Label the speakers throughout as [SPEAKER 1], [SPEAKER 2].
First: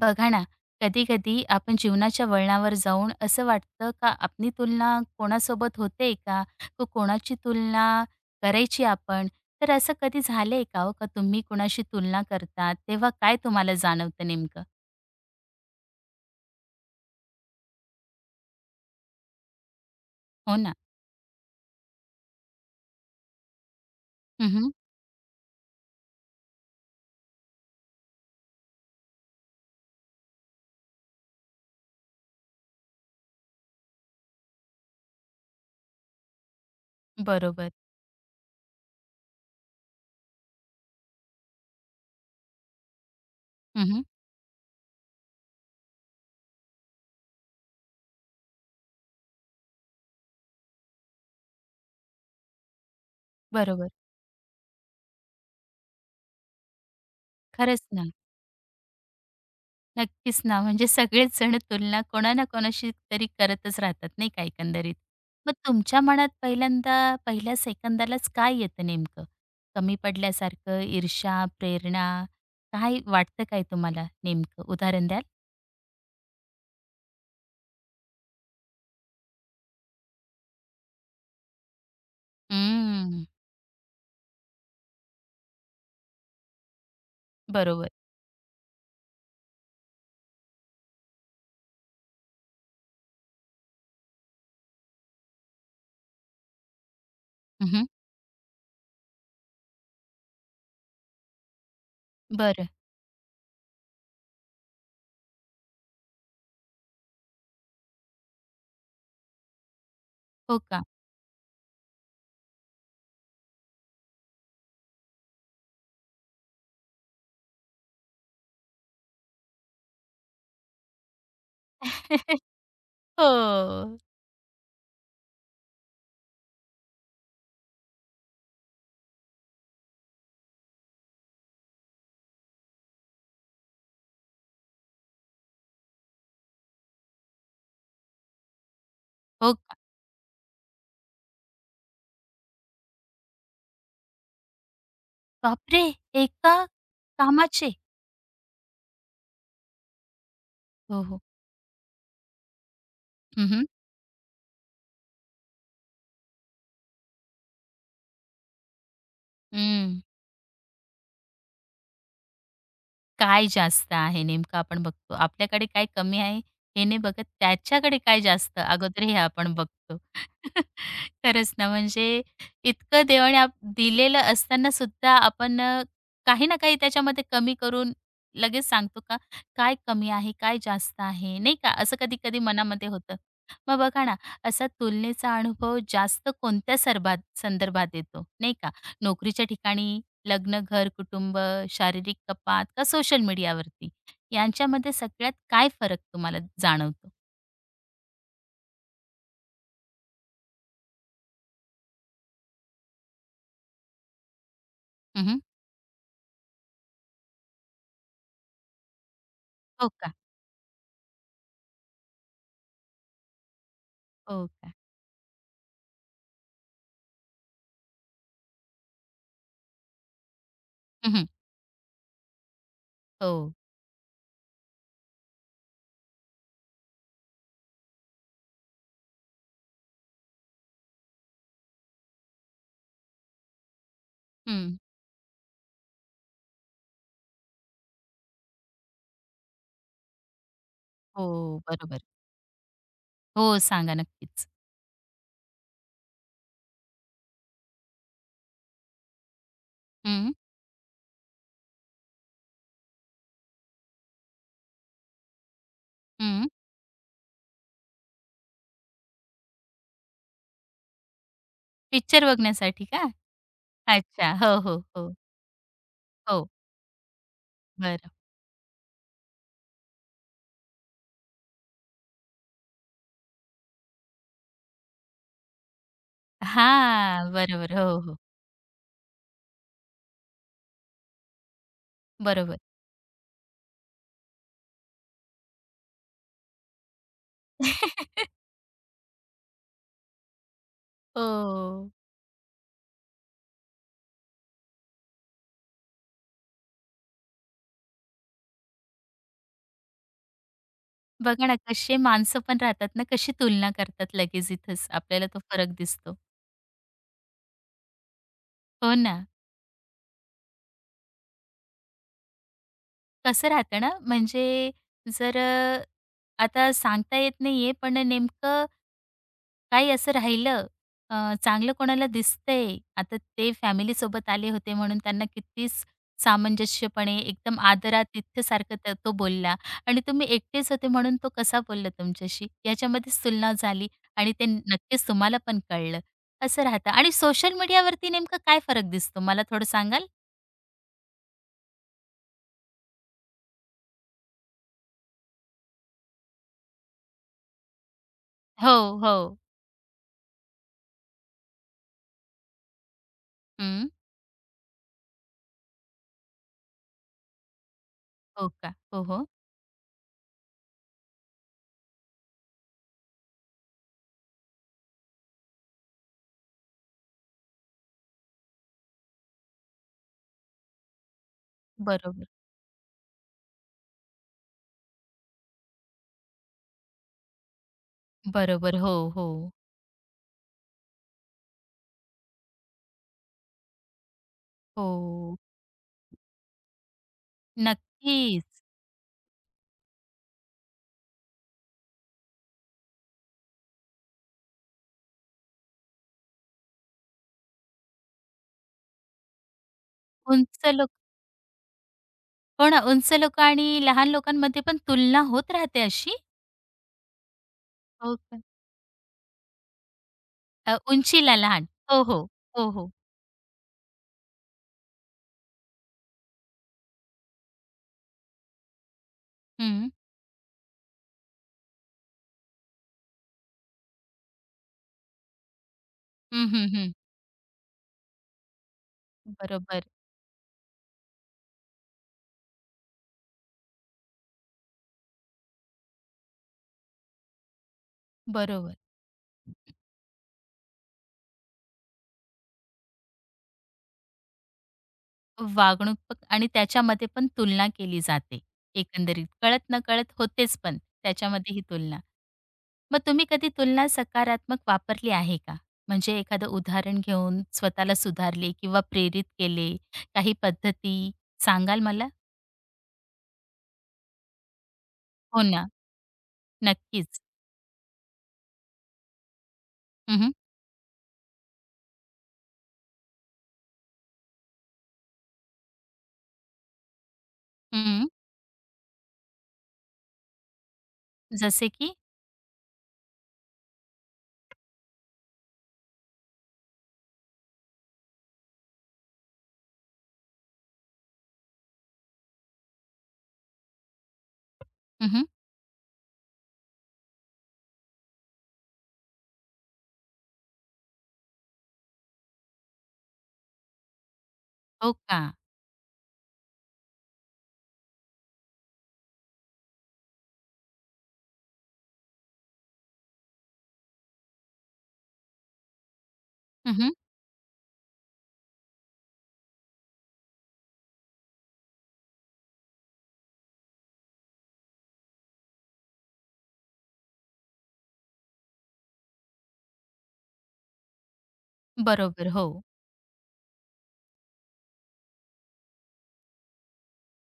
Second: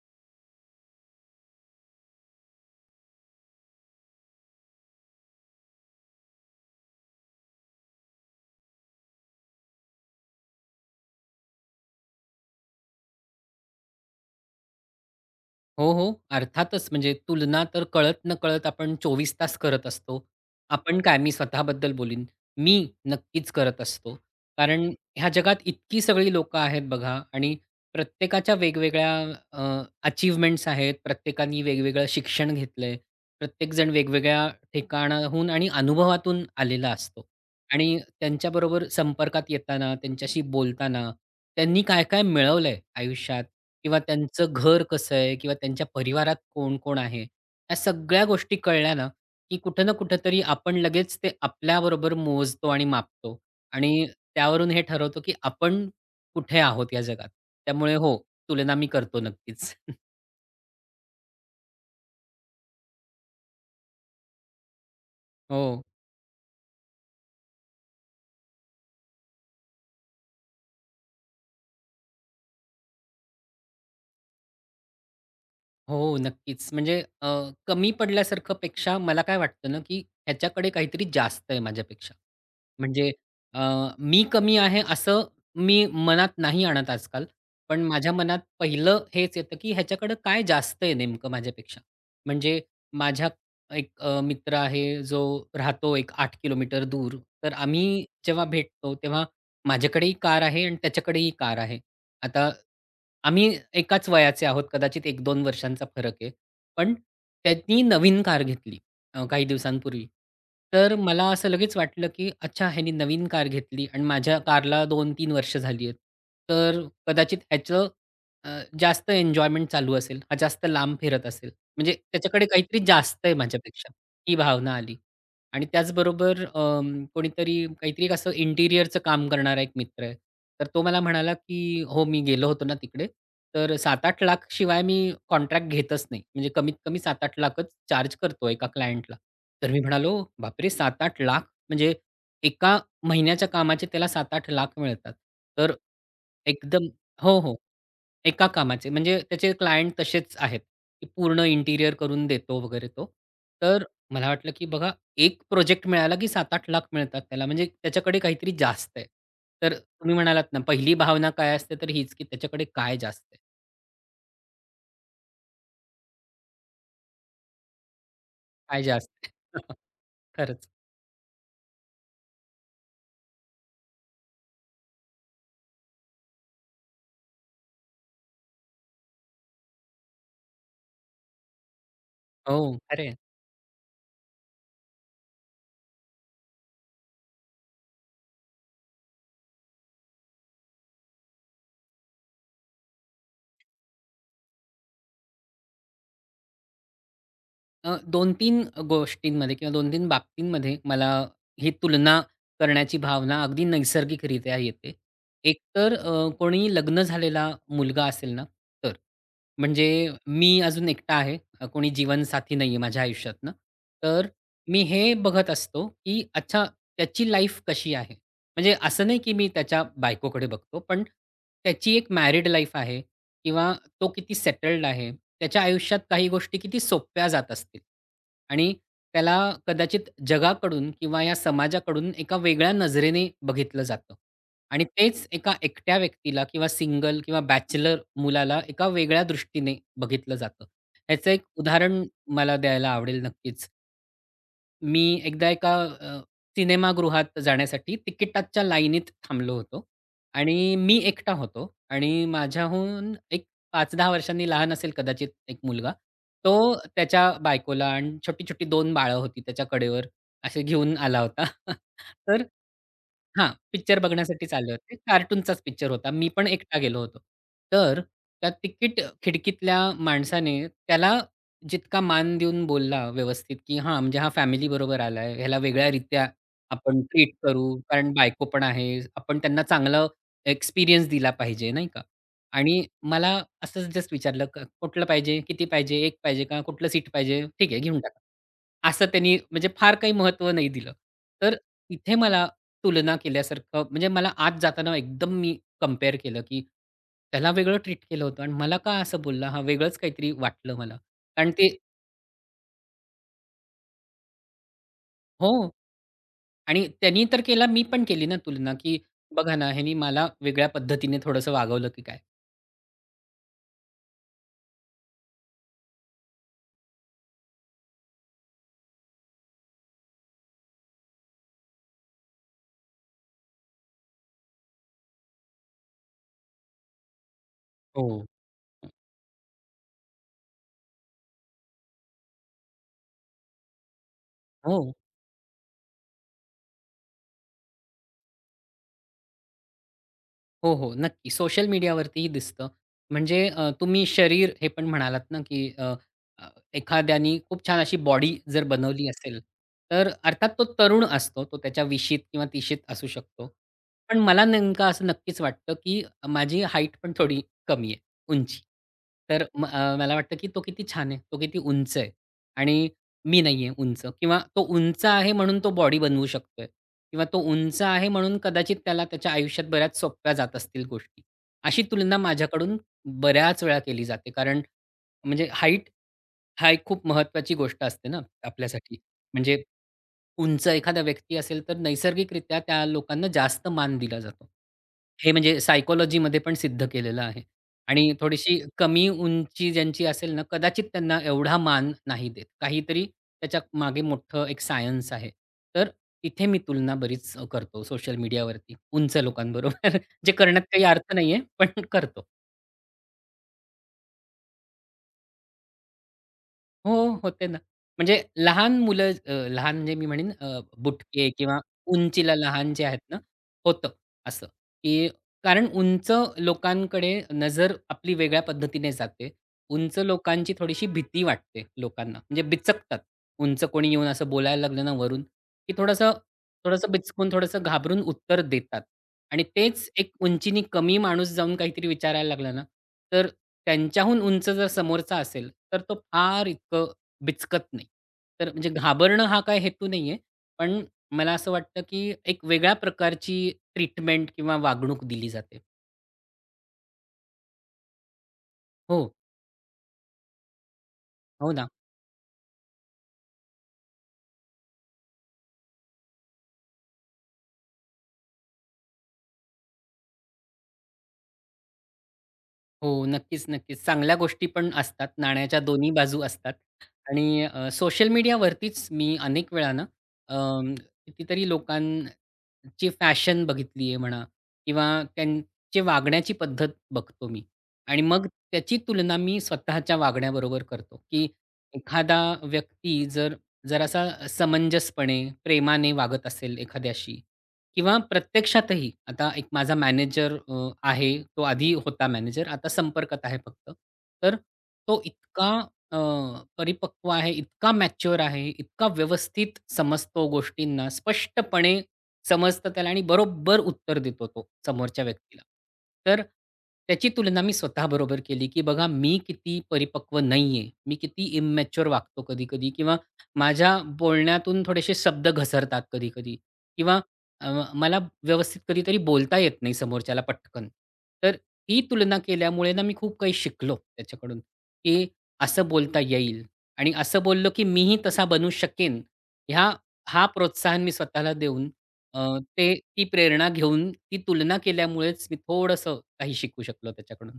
[SPEAKER 1] बघा ना, कधी-कधी आपण जीवनाच्या वळणावर जाऊन असं वाटतं का आपली तुलना कोणासोबत होते का? कोणाची तुलना करायची आपण? तर असं कधी झालंय का हो, का तुम्ही कोणाशी तुलना करता, तेव्हा काय तुम्हाला जाणवतं नेमकं?
[SPEAKER 2] हो, हो. अर्थातच म्हणजे तुलना तर कळत-नकळत आपण 24 तास करत असतो.
[SPEAKER 1] हो ना.
[SPEAKER 2] आपण काय मी स्वतःबद्दल बोलीन. मी नक्कीच करत असतो.
[SPEAKER 1] हं,
[SPEAKER 2] कारण ह्या जगात इतकी सगळी लोकं आहेत बघा आणि प्रत्येकाच्या वेगवेगळ्या अ, अचीव्हमेंट्स आहेत. प्रत्येकाने वेगवेगळं शिक्षण घेतलंय. प्रत्येकजण वेगवेगळ्या ठिकाणाहून आणि अनुभवातून आलेला असतो
[SPEAKER 1] बरोबर.
[SPEAKER 2] आणि त्यांच्याबरोबर संपर्कात येताना, त्यांच्याशी बोलताना, त्यांनी काय-काय मिळवलंय आयुष्यात किंवा
[SPEAKER 1] हं,
[SPEAKER 2] त्यांचं घर कसं आहे किंवा त्यांच्या परिवारात कोण-कोण आहे? ह्या सगळ्या गोष्टी कळल्या ना, की कुठं ना कुठेतरी आपण लगेच ते आपल्याबरोबर मोजतो आणि मापतो
[SPEAKER 1] बरोबर.
[SPEAKER 2] आणि त्यावरून हे ठरवतो, की आपण कुठे आहोत या जगात.
[SPEAKER 1] खरंच
[SPEAKER 2] त्यामुळे
[SPEAKER 1] ना.
[SPEAKER 2] हो, तुलना मी करतो नक्कीच.
[SPEAKER 1] नक्कीच ना, म्हणजे सगळेच जण तुलना कोणा ना कोणाशी तरी करतच राहतात नाही का एकंदरीत. मग
[SPEAKER 2] हो.
[SPEAKER 1] तुमच्या मनात पहिल्यांदा पहिल्या सेकंदालाच काय येतं नेमकं? कमी पडल्यासारखं, ईर्ष्या, प्रेरणा काय वाटतं काय तुम्हाला नेमकं उदाहरण द्याल?
[SPEAKER 2] हो, नक्कीच. म्हणजे कमी पडल्यासारखं पेक्षा मला काय वाटतं ना, की ह्याच्याकडे काहीतरी जास्त आहे माझ्यापेक्षा. म्हणजे
[SPEAKER 1] हम्म.
[SPEAKER 2] अ, मी कमी आहे असं मी मनात नाही आणत आजकाल. पण
[SPEAKER 1] बरोबर.
[SPEAKER 2] माझ्या मनात पहिलं हेच येतं, की ह्याच्याकडे काय जास्त आहे नेमकं माझ्यापेक्षा? म्हणजे माझ्या एक मित्र आहे जो राहतो एक 8 किलोमीटर दूर. तर
[SPEAKER 1] हं,
[SPEAKER 2] आम्ही जेव्हा भेटतो तेव्हा माझ्याकडेही कार आहे आणि त्याच्याकडेही कार आहे. आता
[SPEAKER 1] बरं.
[SPEAKER 2] आम्ही एकाच वयाचे आहोत, कदाचित 1-2 वर्षांचा फरक आहे. पण त्यांनी नवीन कार घेतली काही दिवसांपूर्वी.
[SPEAKER 1] हो का?
[SPEAKER 2] तर मला असं लगेच वाटलं, की अच्छा ह्यानी नवीन कार घेतली आणि माझ्या कारला 2-3 वर्ष झाली आहेत. तर कदाचित ह्याचं अ, जास्त एन्जॉयमेंट चालू असेल, हा जास्त लांब फिरत असेल. म्हणजे त्याच्याकडे काहीतरी जास्त आहे माझ्यापेक्षा,
[SPEAKER 1] हो.
[SPEAKER 2] ही भावना आली. आणि त्याचबरोबर कोणीतरी काहीतरी एक असं इंटिरियरचं काम करणारा एक मित्र आहे. तर तो मला म्हणाला, की "हो, मी गेलो होतो ना तिकडे, तर 7-8 लाख शिवाय मी कॉन्ट्रॅक्ट घेतच नाही. म्हणजे कमीत कमी 7-8 लाखच चार्ज करतो एका क्लायंटला."
[SPEAKER 1] हो
[SPEAKER 2] तर
[SPEAKER 1] का?
[SPEAKER 2] मी म्हणालो, "बापरे! 7-8 लाख म्हणजे एका महिन्याच्या कामाचे त्याला 7-8 लाख मिळतात." तर
[SPEAKER 1] बापरे! एका
[SPEAKER 2] एकदम हो, हो.
[SPEAKER 1] कामाचे?
[SPEAKER 2] एका कामाचे म्हणजे त्याचे क्लायंट तसेच आहेत,
[SPEAKER 1] हो,
[SPEAKER 2] की
[SPEAKER 1] हो.
[SPEAKER 2] पूर्ण इंटिरियर करून देतो वगैरे तो.
[SPEAKER 1] हं, हं.
[SPEAKER 2] तर मला वाटलं, की बघा एक प्रोजेक्ट मिळाला, की 7-8 लाख मिळतात त्याला. म्हणजे त्याच्याकडे काहीतरी जास्त आहे. तर तुम्ही म्हणालात ना, पहिली भावना काय असते तर हीच, की त्याच्याकडे काय जास्त आहे?
[SPEAKER 1] काय जास्त आहे नेमकं आपण बघतो. आपल्याकडे काय कमी आहे हे नाही बघत, त्याच्याकडे काय जास्त
[SPEAKER 2] काय
[SPEAKER 1] अगोदर
[SPEAKER 2] जास्त
[SPEAKER 1] हे
[SPEAKER 2] आहे?
[SPEAKER 1] आपण बघतो.
[SPEAKER 2] खरंच.
[SPEAKER 1] खरंच ना, म्हणजे इतकं देवाने दिलेलं असताना सुद्धा आपण काही ना काही त्याच्यामध्ये कमी करून लगेच सांगतो का, काय कमी आहे, काय जास्त आहे, नाही का? असं कधी-कधी
[SPEAKER 2] हो,
[SPEAKER 1] मनामध्ये
[SPEAKER 2] खरं
[SPEAKER 1] होतं. मग बघा ना, असा तुलनेचा अनुभव जास्त कोणत्या संदर्भात येतो, नाही का? नोकरीच्या ठिकाणी लग्न, घर, कुटुंब, शारीरिक कपात का सोशल मीडियावरती? यांच्यामध्ये सगळ्यात काय फरक तुम्हाला जाणवतो?
[SPEAKER 2] 2-3 गोष्टींमध्ये किंवा 2-3 बाबतींमध्ये मला ही तुलना करण्याची भावना अगदी नैसर्गिकरित्या येते.
[SPEAKER 1] हं,
[SPEAKER 2] एकतर कोणी लग्न झालेला मुलगा असेल ना, तर. म्हणजे
[SPEAKER 1] हो का?
[SPEAKER 2] मी अजून एकटा आहे. कोणी जीवनसाथी नाहीये माझ्या आयुष्यातनं. तर
[SPEAKER 1] हो का?
[SPEAKER 2] मी हे बघत असतो, की अच्छा त्याची लाईफ कशी आहे? म्हणजे असं नाही, की मी त्याच्या बायकोकडे बघतो, पण
[SPEAKER 1] हं,
[SPEAKER 2] त्याची एक मॅरिड लाईफ आहे
[SPEAKER 1] हो.
[SPEAKER 2] किंवा तो किती सेटल्ड आहे, त्याच्या आयुष्यात काही गोष्टी किती सोप्या जात असतील आणि त्याला कदाचित जगाकडून किंवा या समाजाकडून एका वेगळ्या नजरेने बघितलं जातं
[SPEAKER 1] हं.
[SPEAKER 2] आणि तेच एका एकट्या व्यक्तीला किंवा सिंगल किंवा बॅचलर मुलाला एका वेगळ्या दृष्टीने बघितलं जातं. ह्याचं एक
[SPEAKER 1] हो, बरोबर.
[SPEAKER 2] उदाहरण मला द्यायला आवडेल
[SPEAKER 1] हो,
[SPEAKER 2] नक्कीच.
[SPEAKER 1] सांगा नक्कीच.
[SPEAKER 2] मी एकदा एका अ, सिनेमागृहात जाण्यासाठी तिकिटाच्या लाईनीत थांबलो होतो
[SPEAKER 1] हं,
[SPEAKER 2] आणि मी एकटा होतो आणि माझ्याहून एक 5-10 वर्षांनी लहान असेल कदाचित एक मुलगा.
[SPEAKER 1] हं.
[SPEAKER 2] तो त्याच्या बायकोला आणि छोटी-छोटी 2 बाळं होती त्याच्या कडेवर असे घेऊन आला होता.
[SPEAKER 1] पिक्चर
[SPEAKER 2] तर
[SPEAKER 1] बघण्यासाठी का?
[SPEAKER 2] हां, पिक्चर
[SPEAKER 1] अच्छा.
[SPEAKER 2] बघण्यासाठीच
[SPEAKER 1] हो,
[SPEAKER 2] आले
[SPEAKER 1] हो,
[SPEAKER 2] होते.
[SPEAKER 1] हो.
[SPEAKER 2] कार्टूनचाच पिक्चर होता. मी पण
[SPEAKER 1] हो,
[SPEAKER 2] एकटा गेलो होतो. तर
[SPEAKER 1] बरं.
[SPEAKER 2] त्या तिकीट खिडकीतल्या माणसाने त्याला जितका मान देऊन बोलला व्यवस्थित, की हां, म्हणजे हा फॅमिलीबरोबर आलाय. ह्याला वेगळ्या रित्या आपण
[SPEAKER 1] हां,
[SPEAKER 2] ट्रीट करू,
[SPEAKER 1] बरोबर. हो,
[SPEAKER 2] कारण
[SPEAKER 1] हो.
[SPEAKER 2] बायको पण आहे. आपण त्यांना चांगला एक्सपिरियन्स दिला पाहिजे, नाही का?
[SPEAKER 1] बरोबर.
[SPEAKER 2] आणि मला असंच जस्ट विचारलं, "कुठलं पाहिजे? किती पाहिजे? 1 पाहिजे का? कुठलं सीट पाहिजे? ठीक आहे, घेऊन टाका." असं त्यांनी म्हणजे फार काही महत्त्व नाही दिलं. तर
[SPEAKER 1] हो.
[SPEAKER 2] तिथे मला तुलना केल्यासारखं म्हणजे मला आत जाताना एकदम मी कंपेअर केलं, की त्याला वेगळं ट्रीट केलं होतं आणि मला का असं बोलला हा? वेगळंच काहीतरी वाटलं मला.
[SPEAKER 1] बघा
[SPEAKER 2] कारण
[SPEAKER 1] ना,
[SPEAKER 2] ते
[SPEAKER 1] कसे माणसं पण राहतात ना, कशी तुलना करतात लगेच इथंच आपल्याला तो
[SPEAKER 2] हो.
[SPEAKER 1] फरक दिसतो.
[SPEAKER 2] आणि त्यांनी तर केला, मी पण केली ना तुलना,
[SPEAKER 1] हो
[SPEAKER 2] की
[SPEAKER 1] ना.
[SPEAKER 2] बघा ना, ह्यानी मला वेगळ्या पद्धतीने थोडंसं वागवलं की काय?
[SPEAKER 1] कसं राहतं ना, म्हणजे जर आता सांगता येत नाहीये, पण नेमकं काही असं राहिलं, अ, चांगलं कोणाला दिसतंय. आता ते फॅमिलीसोबत आले होते म्हणून त्यांना कितीच सामंजस्यपणे एकदम
[SPEAKER 2] हो.
[SPEAKER 1] आदरातिथ्यसारखं तो बोलला आणि तुम्ही एकटेच होते म्हणून तो कसा बोलला तुमच्याशी, याच्यामध्येच तुलना झाली आणि ते
[SPEAKER 2] हो.
[SPEAKER 1] नक्कीच तुम्हाला पण कळलं, असं राहतं. आणि सोशल मीडियावरती नेमकं काय फरक दिसतो, मला थोडं सांगाल?
[SPEAKER 2] हो, हो. नक्की. सोशल मीडियावरतीही दिसतं. म्हणजे तुम्ही शरीर हे पण म्हणालात ना, की अ, अ, एखाद्यानी खूप छान अशी बॉडी जर
[SPEAKER 1] हो,
[SPEAKER 2] बनवली
[SPEAKER 1] हो.
[SPEAKER 2] असेल, तर अर्थात तो तरुण असतो. तो त्याच्या विशीत किंवा तिशीत असू शकतो.
[SPEAKER 1] हं.
[SPEAKER 2] पण मला नेमकं असं नक्कीच वाटतं, की माझी हाईट पण थोडी कमी आहे,
[SPEAKER 1] हो
[SPEAKER 2] उंची.
[SPEAKER 1] का? हो, हो.
[SPEAKER 2] तर मला वाटतं, की तो किती छान आहे, तो किती उंच आहे आणि मी नाहीये उंच किंवा तो उंच आहे म्हणून तो बॉडी बनवू शकतोय किंवा तो उंच आहे म्हणून कदाचित त्याला त्याच्या आयुष्यात बऱ्याच सोप्या जात असतील गोष्टी. अशी तुलना
[SPEAKER 1] बरोबर.
[SPEAKER 2] माझ्याकडून बऱ्याच वेळा केली जाते. कारण म्हणजे हाईट, हा एक खूप महत्त्वाची गोष्ट असते ना
[SPEAKER 1] बरोबर. हो,
[SPEAKER 2] आपल्यासाठी.
[SPEAKER 1] हो.
[SPEAKER 2] म्हणजे उंच एखादा व्यक्ती असेल, तर नैसर्गिकरित्या त्या लोकांना जास्त मान दिला जातो. हे
[SPEAKER 1] हो.
[SPEAKER 2] म्हणजे सायकॉलॉजीमध्ये पण सिद्ध केलेलं आहे. आणि
[SPEAKER 1] नक्कीच.
[SPEAKER 2] थोडीशी कमी उंची ज्यांची असेल ना, कदाचित त्यांना एवढा मान नाही देत. काहीतरी त्याच्यामागे मोठं एक सायन्स आहे. तर तिथे मी तुलना बरीच करतो सोशल मीडियावरती उंच लोकांबरोबर. जे करण्यात
[SPEAKER 1] उंच
[SPEAKER 2] काही
[SPEAKER 1] लोक
[SPEAKER 2] अर्थ नाहीये, पण करतो.
[SPEAKER 1] हो ना, उंच लोकं आणि लहान लोकांमध्ये पण तुलना होत राहते अशी?
[SPEAKER 2] हो, हो, होते ना.
[SPEAKER 1] हो
[SPEAKER 2] म्हणजे
[SPEAKER 1] का?
[SPEAKER 2] लहान मुलं लहान म्हणजे मी म्हणेन
[SPEAKER 1] अ,
[SPEAKER 2] बुटके
[SPEAKER 1] उंचीला
[SPEAKER 2] किंवा
[SPEAKER 1] लहान. हो, हो.
[SPEAKER 2] उंचीला
[SPEAKER 1] हो,
[SPEAKER 2] लहान जे
[SPEAKER 1] हो.
[SPEAKER 2] आहेत ना, होतं असं, की कारण उंच लोकांकडे नजर आपली वेगळ्या पद्धतीने जाते.
[SPEAKER 1] हं.
[SPEAKER 2] उंच लोकांची थोडीशी भीती वाटते लोकांना. म्हणजे बिचकतात. उंच कोणी येऊन असं बोलायला लागलं ना वरून, की थोडंसं
[SPEAKER 1] हं, हं,
[SPEAKER 2] थोडंसं
[SPEAKER 1] हं.
[SPEAKER 2] बिचकून, थोडंसं घाबरून उत्तर देतात आणि
[SPEAKER 1] बरोबर,
[SPEAKER 2] तेच एक उंचीनी कमी माणूस जाऊन काहीतरी विचारायला लागला ना, तर त्यांच्याहून उंच जर समोरचा असेल, तर तो फार इतकं बिचकत नाही. तर म्हणजे
[SPEAKER 1] बरोबर.
[SPEAKER 2] घाबरणं हा काही हेतू नाही आहे. पण मला असं वाटतं, की एक वेगळ्या प्रकारची ट्रीटमेंट किंवा वागणूक दिली जाते.
[SPEAKER 1] वागणूक प आणि त्याच्यामध्ये पण तुलना केली जाते.
[SPEAKER 2] हो,
[SPEAKER 1] एकंदरीत कळत-नकळत होतेच पण
[SPEAKER 2] हो
[SPEAKER 1] त्याच्यामध्ये ही
[SPEAKER 2] ना.
[SPEAKER 1] तुलना. मग तुम्ही कधी तुलना सकारात्मक वापरली आहे का? म्हणजे एखादं उदाहरण घेऊन स्वतःला सुधारले किंवा प्रेरित केले, काही पद्धती सांगाल मला?
[SPEAKER 2] हो, नक्कीच, नक्कीच. चांगल्या गोष्टी पण असतात.
[SPEAKER 1] हो
[SPEAKER 2] नाण्याच्या
[SPEAKER 1] ना,
[SPEAKER 2] दोन्ही बाजू असतात
[SPEAKER 1] नक्कीच.
[SPEAKER 2] आणि सोशल मीडियावरतीच मी अनेक वेळा ना
[SPEAKER 1] हं, हं.
[SPEAKER 2] अ, कितीतरी लोकां ची फॅशन बघितली आहे म्हणा किंवा त्यांची वागण्याची पद्धत बघतो मी आणि मग त्याची तुलना मी स्वतःच्या वागण्याबरोबर करतो, की
[SPEAKER 1] जसे की?
[SPEAKER 2] एखादा व्यक्ती जर जरासा समंजसपणे, प्रेमाने वागत असेल एखाद्याशी किंवा प्रत्यक्षातही आता एक माझा मॅनेजर आहे. तो आधी होता मॅनेजर, आता संपर्कात आहे फक्त. तर तो
[SPEAKER 1] हं,
[SPEAKER 2] इतका अ, परिपक्व आहे, इतका मॅच्युअर आहे, इतका व्यवस्थित समजतो गोष्टींना, स्पष्टपणे समजतं त्याला आणि बरोबर उत्तर देतो तो
[SPEAKER 1] हो
[SPEAKER 2] समोरच्या
[SPEAKER 1] का?
[SPEAKER 2] व्यक्तीला. तर त्याची तुलना मी स्वतःबरोबर केली, की बघा मी किती परिपक्व नाहीये. मी किती इमॅच्युअर वागतो कधी-कधी किंवा माझ्या बोलण्यातून थोडेसे शब्द घसरतात कधी-कधी
[SPEAKER 1] हं,
[SPEAKER 2] किंवा मला व्यवस्थित कधीतरी बोलता येत नाही समोरच्याला पटकन. तर ही तुलना केल्यामुळे ना मी खूप काही शिकलो त्याच्याकडून, की असं बोलता येईल आणि असं बोललो, की मीही तसा बनू शकेन. ह्या हा प्रोत्साहन मी स्वतःला देऊन अ,
[SPEAKER 1] बरोबर. हो.
[SPEAKER 2] ते ती प्रेरणा घेऊन ती तुलना केल्यामुळेच मी थोडंसं काही शिकू शकलो त्याच्याकडून.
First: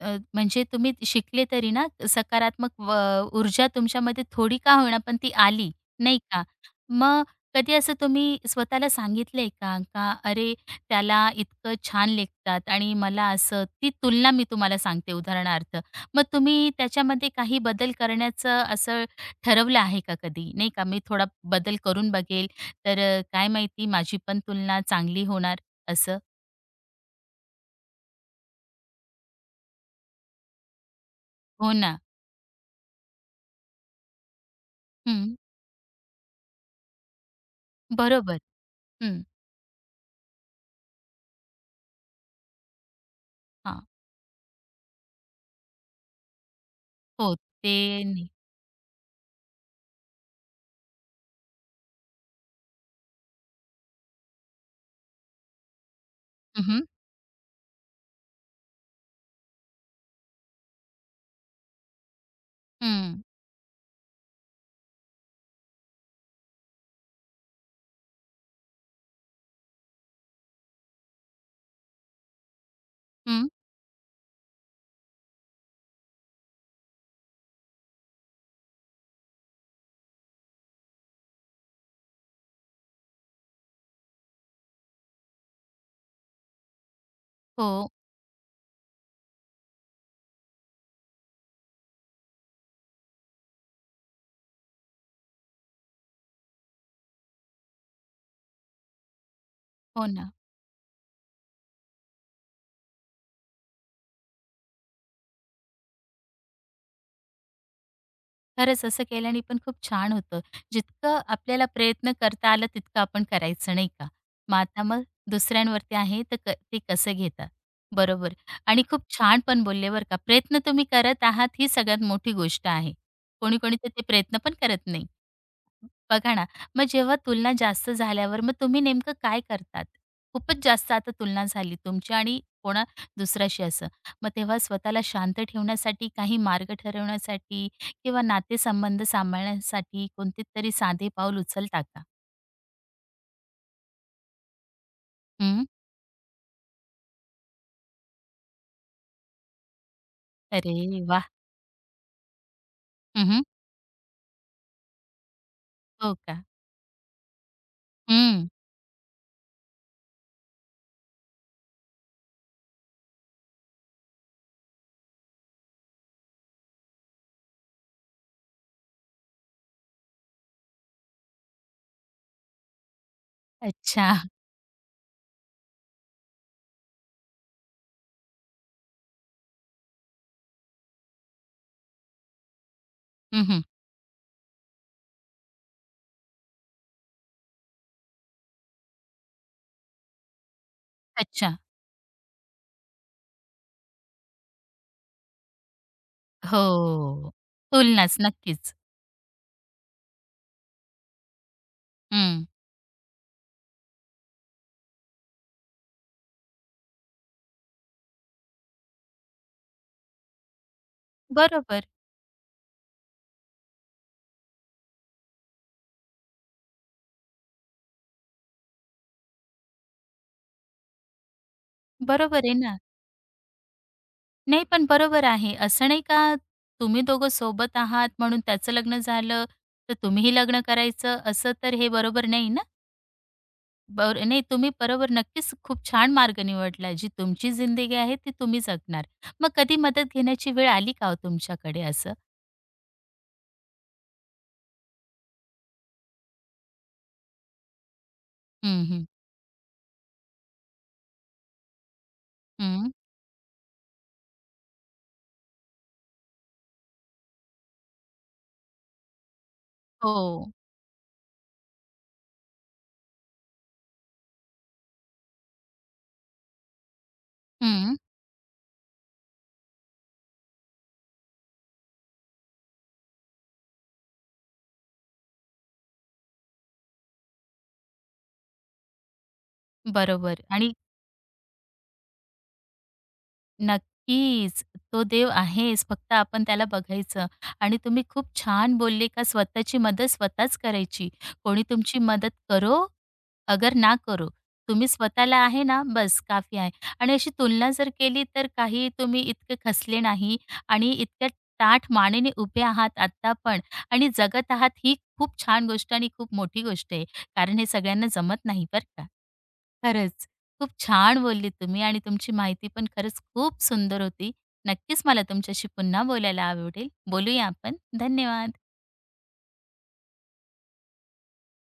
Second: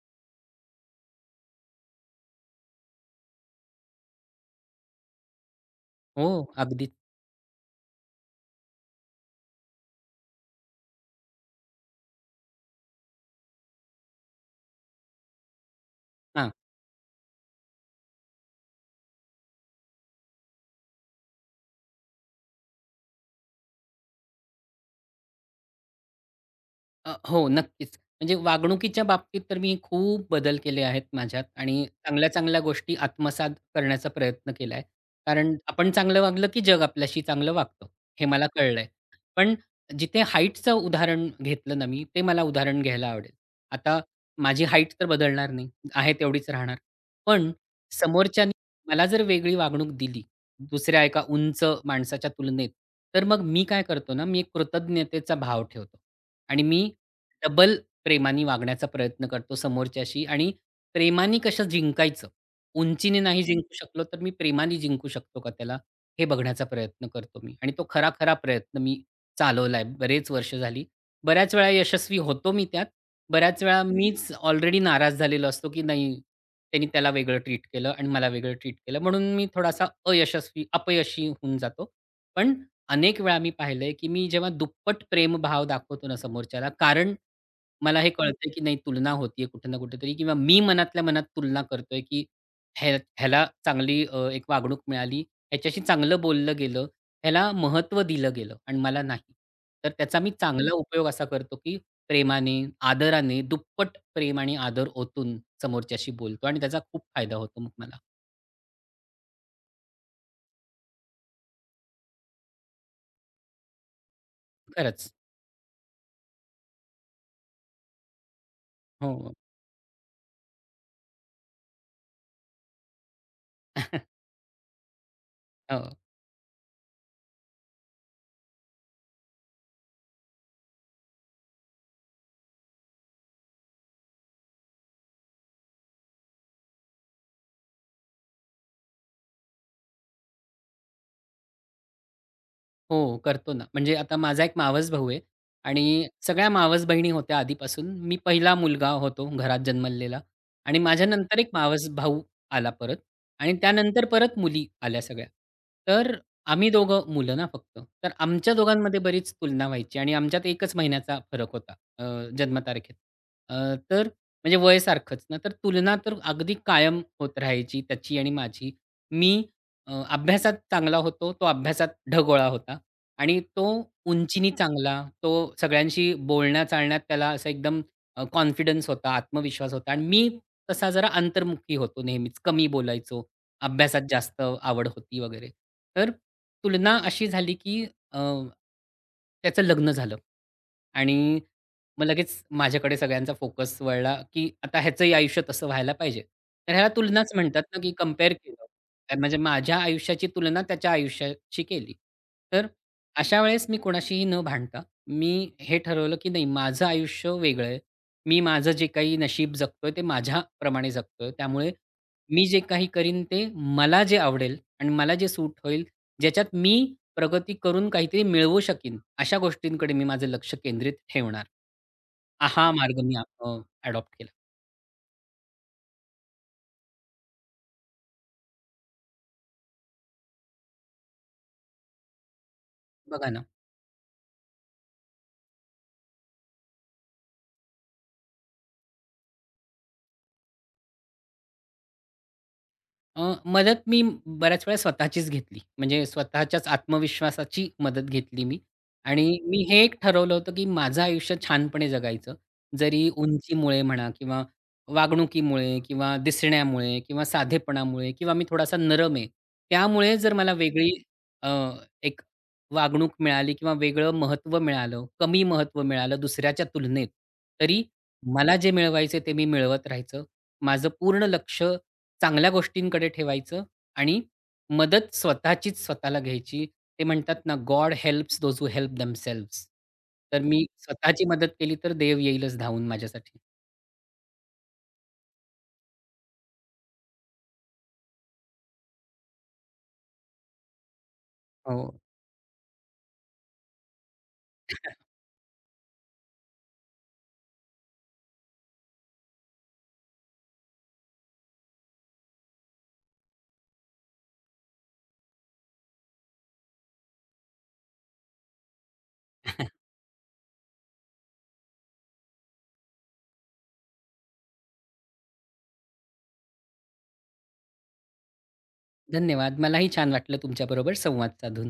[SPEAKER 1] म्हणजे तुम्ही शिकले तरी ना सकारात्मक ऊर्जा तुमच्यामध्ये थोडी का होईना पण ती आली, नाही
[SPEAKER 2] हो,
[SPEAKER 1] का?
[SPEAKER 2] अगदीच.
[SPEAKER 1] मग कधी असं तुम्ही स्वतःला सांगितलंय का, का "अरे, त्याला इतकं छान लेखतात आणि मला असं" ती तुलना मी तुम्हाला सांगते उदाहरणार्थ. मग
[SPEAKER 2] हां.
[SPEAKER 1] तुम्ही त्याच्यामध्ये काही बदल करण्याचं असं ठरवलं आहे का कधी? नाही का, मी थोडा बदल करून बघेल, तर काय माहिती माझी पण तुलना चांगली होणार असं.
[SPEAKER 2] हो, नक्कीच. म्हणजे वागणुकीच्या बाबतीत तर मी खूप बदल केले आहेत माझ्यात
[SPEAKER 1] हो
[SPEAKER 2] आणि
[SPEAKER 1] ना.
[SPEAKER 2] चांगल्या-चांगल्या गोष्टी आत्मसात करण्याचा प्रयत्न केला आहे.
[SPEAKER 1] हं.
[SPEAKER 2] कारण आपण चांगलं वागलं, की जग आपल्याशी चांगलं वागतं, हे
[SPEAKER 1] बरोबर.
[SPEAKER 2] मला कळलंय.
[SPEAKER 1] हं.
[SPEAKER 2] पण जिथे हाईटचं उदाहरण घेतलं ना मी, ते मला उदाहरण घ्यायला आवडेल.
[SPEAKER 1] हां.
[SPEAKER 2] आता माझी हाईट तर बदलणार नाही, आहे तेवढीच राहणार.
[SPEAKER 1] हो,
[SPEAKER 2] पण
[SPEAKER 1] ते नाही.
[SPEAKER 2] समोरच्याने मला जर वेगळी वागणूक दिली, दुसऱ्या एका उंच माणसाच्या तुलनेत, तर मग मी काय करतो ना, मी एक कृतज्ञतेचा भाव ठेवतो. आणि
[SPEAKER 1] हं,
[SPEAKER 2] मी डबल प्रेमाने वागण्याचा प्रयत्न करतो समोरच्याशी आणि प्रेमाने कसं जिंकायचं?
[SPEAKER 1] हं,
[SPEAKER 2] उंचीने नाही जिंकू शकलो, तर मी प्रेमाने जिंकू शकतो का त्याला? हे बघण्याचा प्रयत्न करतो मी आणि तो खरा-खरा प्रयत्न मी चालवलाय बरेच वर्ष झाली. बऱ्याच वेळा यशस्वी होतो मी त्यात.
[SPEAKER 1] हं.
[SPEAKER 2] बऱ्याच वेळा मीच ऑलरेडी नाराज झालेलो असतो, की नाही त्यांनी त्याला वेगळं ट्रीट केलं आणि मला वेगळं ट्रीट केलं. म्हणून मी थोडासा अयशस्वी अपयशी होऊन जातो. पण अनेक वेळा मी पाहिलंय, की मी जेव्हा दुप्पट प्रेमभाव दाखवतो ना समोरच्याला, कारण
[SPEAKER 1] हो,
[SPEAKER 2] मला हे कळतंय, की नाही तुलना होतीये कुठे ना कुठेतरी किंवा मी मनातल्या मनात तुलना करतोय, की ह्याला चांगली एक वागणूक मिळाली, ह्याच्याशी चांगलं बोललं गेलं, ह्याला महत्त्व दिलं गेलं आणि मला नाही. तर
[SPEAKER 1] हो
[SPEAKER 2] त्याचा मी
[SPEAKER 1] ना.
[SPEAKER 2] चांगला उपयोग असा करतो, की प्रेमाने, आदराने, दुप्पट प्रेम आणि आदर ओतून समोरच्याशी बोलतो आणि त्याचा खूप फायदा होतो मग मला.
[SPEAKER 1] खरंच असं केल्याने पण खूप छान होतं. जितकं आपल्याला प्रयत्न करता आला तितकं आपण करायचं, नाही का? मग आता मग
[SPEAKER 2] खरंच.
[SPEAKER 1] दुसऱ्यांवरती आहे तर ते कसं घेतात. बरोबर आणि खूप
[SPEAKER 2] हो.
[SPEAKER 1] छान पण बोलले बरं का. प्रयत्न तुम्ही करत आहात ही सगळ्यात मोठी गोष्ट आहे. कोणी-कोणी तर ते प्रयत्न पण करत नाही.
[SPEAKER 2] हो.
[SPEAKER 1] बघा ना, मग जेव्हा तुलना जास्त झाल्यावर मग तुम्ही नेमकं काय करतात? खूपच जास्त आता तुलना झाली तुमची आणि कोणा दुसऱ्याशी असं. मग तेव्हा स्वतःला शांत ठेवण्यासाठी काही मार्ग ठरवण्यासाठी किंवा नातेसंबंध सांभाळण्यासाठी कोणते तरी साधे पाऊल उचलता का?
[SPEAKER 2] हो, करतो ना. म्हणजे आता माझा एक मावस भाऊ आहे
[SPEAKER 1] हं.
[SPEAKER 2] आणि सगळ्या मावस बहिणी होत्या आधीपासून. मी पहिला मुलगा होतो घरात जन्मलेला आणि
[SPEAKER 1] अरे वाह!
[SPEAKER 2] माझ्यानंतर एक मावस भाऊ आला परत
[SPEAKER 1] हं,
[SPEAKER 2] आणि त्यानंतर परत मुली आल्या सगळ्या.
[SPEAKER 1] हो
[SPEAKER 2] तर
[SPEAKER 1] का?
[SPEAKER 2] आम्ही दोघं मुलं ना फक्त. तर
[SPEAKER 1] हं.
[SPEAKER 2] आमच्या दोघांमध्ये बरीच तुलना व्हायची आणि आमच्यात 1च महिन्याचा फरक होता अ, जन्मतारखेत. अ, तर म्हणजे वय सारखंच ना. तर तुलना तर अगदी कायम होत राहायची त्याची आणि माझी. मी अभ्यासात चांगला होतो, तो अभ्यासात ढगोळा होता. आणि तो
[SPEAKER 1] अच्छा.
[SPEAKER 2] उंचीनी चांगला, तो सगळ्यांशी बोलण्या-चालण्यात त्याला असा एकदम कॉन्फिडन्स होता, आत्मविश्वास होता आणि मी तसा जरा अंतर्मुखी होतो नेहमीच, कमी बोलायचो,
[SPEAKER 1] हं.
[SPEAKER 2] अभ्यासात जास्त आवड होती वगैरे. तर तुलना अशी झाली की त्याचं लग्न झालं आणि
[SPEAKER 1] अच्छा.
[SPEAKER 2] मग लगेच माझ्याकडे सगळ्यांचा फोकस वळला, की आता ह्याचंही आयुष्य तसं व्हायला पाहिजे.
[SPEAKER 1] हो.
[SPEAKER 2] तर ह्याला तुलनाच म्हणतात ना, की
[SPEAKER 1] तुलनाच.
[SPEAKER 2] कंपेअर केलं.
[SPEAKER 1] नक्कीच.
[SPEAKER 2] तर म्हणजे माझ्या आयुष्याची तुलना त्याच्या आयुष्याशी केली.
[SPEAKER 1] हं.
[SPEAKER 2] तर अशा वेळेस मी कोणाशीही न भांडता, मी हे ठरवलं, की नाही माझं आयुष्य वेगळं आहे. मी माझं जे काही नशीब जगतोय ते माझ्याप्रमाणे जगतोय. त्यामुळे
[SPEAKER 1] बरोबर.
[SPEAKER 2] मी जे काही करीन ते मला जे आवडेल आणि मला जे सूट होईल, ज्याच्यात मी प्रगती करून काहीतरी मिळवू शकीन, अशा गोष्टींकडे मी माझं लक्ष केंद्रित ठेवणार.
[SPEAKER 1] बरोबर आहे
[SPEAKER 2] हा
[SPEAKER 1] ना.
[SPEAKER 2] मार्ग मी अ, अडॉप्ट केला.
[SPEAKER 1] नाही, पण बरोबर आहे. असं नाही का तुम्ही दोघं सोबत आहात म्हणून त्याचं लग्न झालं, तर तुम्हीही लग्न करायचं असं तर हे बरोबर नाही ना.
[SPEAKER 2] बघा ना.
[SPEAKER 1] बर नाही तुम्ही बरोबर नक्कीच खूप छान मार्ग निवडला. जी तुमची जिंदगी आहे ती तुम्ही जगणार. मग कधी मदत घेण्याची वेळ आली का हो तुमच्याकडे असं?
[SPEAKER 2] अ, मदत मी बऱ्याच वेळा स्वतःचीच घेतली. म्हणजे स्वतःच्याच आत्मविश्वासाची मदत घेतली मी
[SPEAKER 1] हं, हं.
[SPEAKER 2] आणि मी हे एक ठरवलं होतं, की माझं आयुष्य छानपणे जगायचं.
[SPEAKER 1] हं.
[SPEAKER 2] जरी उंचीमुळे म्हणा किंवा वागणुकीमुळे किंवा दिसण्यामुळे किंवा साधेपणामुळे किंवा मी थोडासा नरम आहे. त्यामुळे जर
[SPEAKER 1] हो.
[SPEAKER 2] मला वेगळी अ, एक वागणूक मिळाली किंवा वेगळं महत्त्व मिळालं, कमी महत्त्व मिळालं दुसऱ्याच्या तुलनेत, तरी
[SPEAKER 1] हं.
[SPEAKER 2] मला जे मिळवायचे ते मी मिळवत राहायचं. माझं पूर्ण लक्ष चांगल्या गोष्टींकडे ठेवायचं आणि मदत स्वतःचीच स्वतःला घ्यायची. ते म्हणतात ना, "God helps those who help themselves." तर
[SPEAKER 1] बरोबर
[SPEAKER 2] मी
[SPEAKER 1] आणि
[SPEAKER 2] स्वतःची मदत केली तर देव येईलच धावून माझ्यासाठी.
[SPEAKER 1] नक्कीच. तो देव आहेच. फक्त आपण त्याला बघायचं आणि तुम्ही खूप छान बोलले का स्वतःची मदत स्वतःच करायची. कोणी
[SPEAKER 2] हो.
[SPEAKER 1] तुमची मदत करो, अगर ना करो. तुम्ही स्वतःला आहे ना, बस काफी आहे. आणि अशी तुलना जर केली तर काही तुम्ही इतके खसले नाही आणि इतक्या ताठ मानेने उभे आहात आत्ता पण आणि जगत आहात ही खूप छान गोष्ट आणि खूप मोठी गोष्ट आहे. कारण हे सगळ्यांना जमत नाही बरं का. खरंच. खूप छान बोललीत तुम्ही आणि तुमची माहिती पण खरंच खूप सुंदर होती. नक्कीच मला तुमच्याशी पुन्हा बोलायला आवडेल. बोलूया आपण. धन्यवाद.
[SPEAKER 2] धन्यवाद. मलाही छान वाटलं तुमच्याबरोबर संवाद साधून.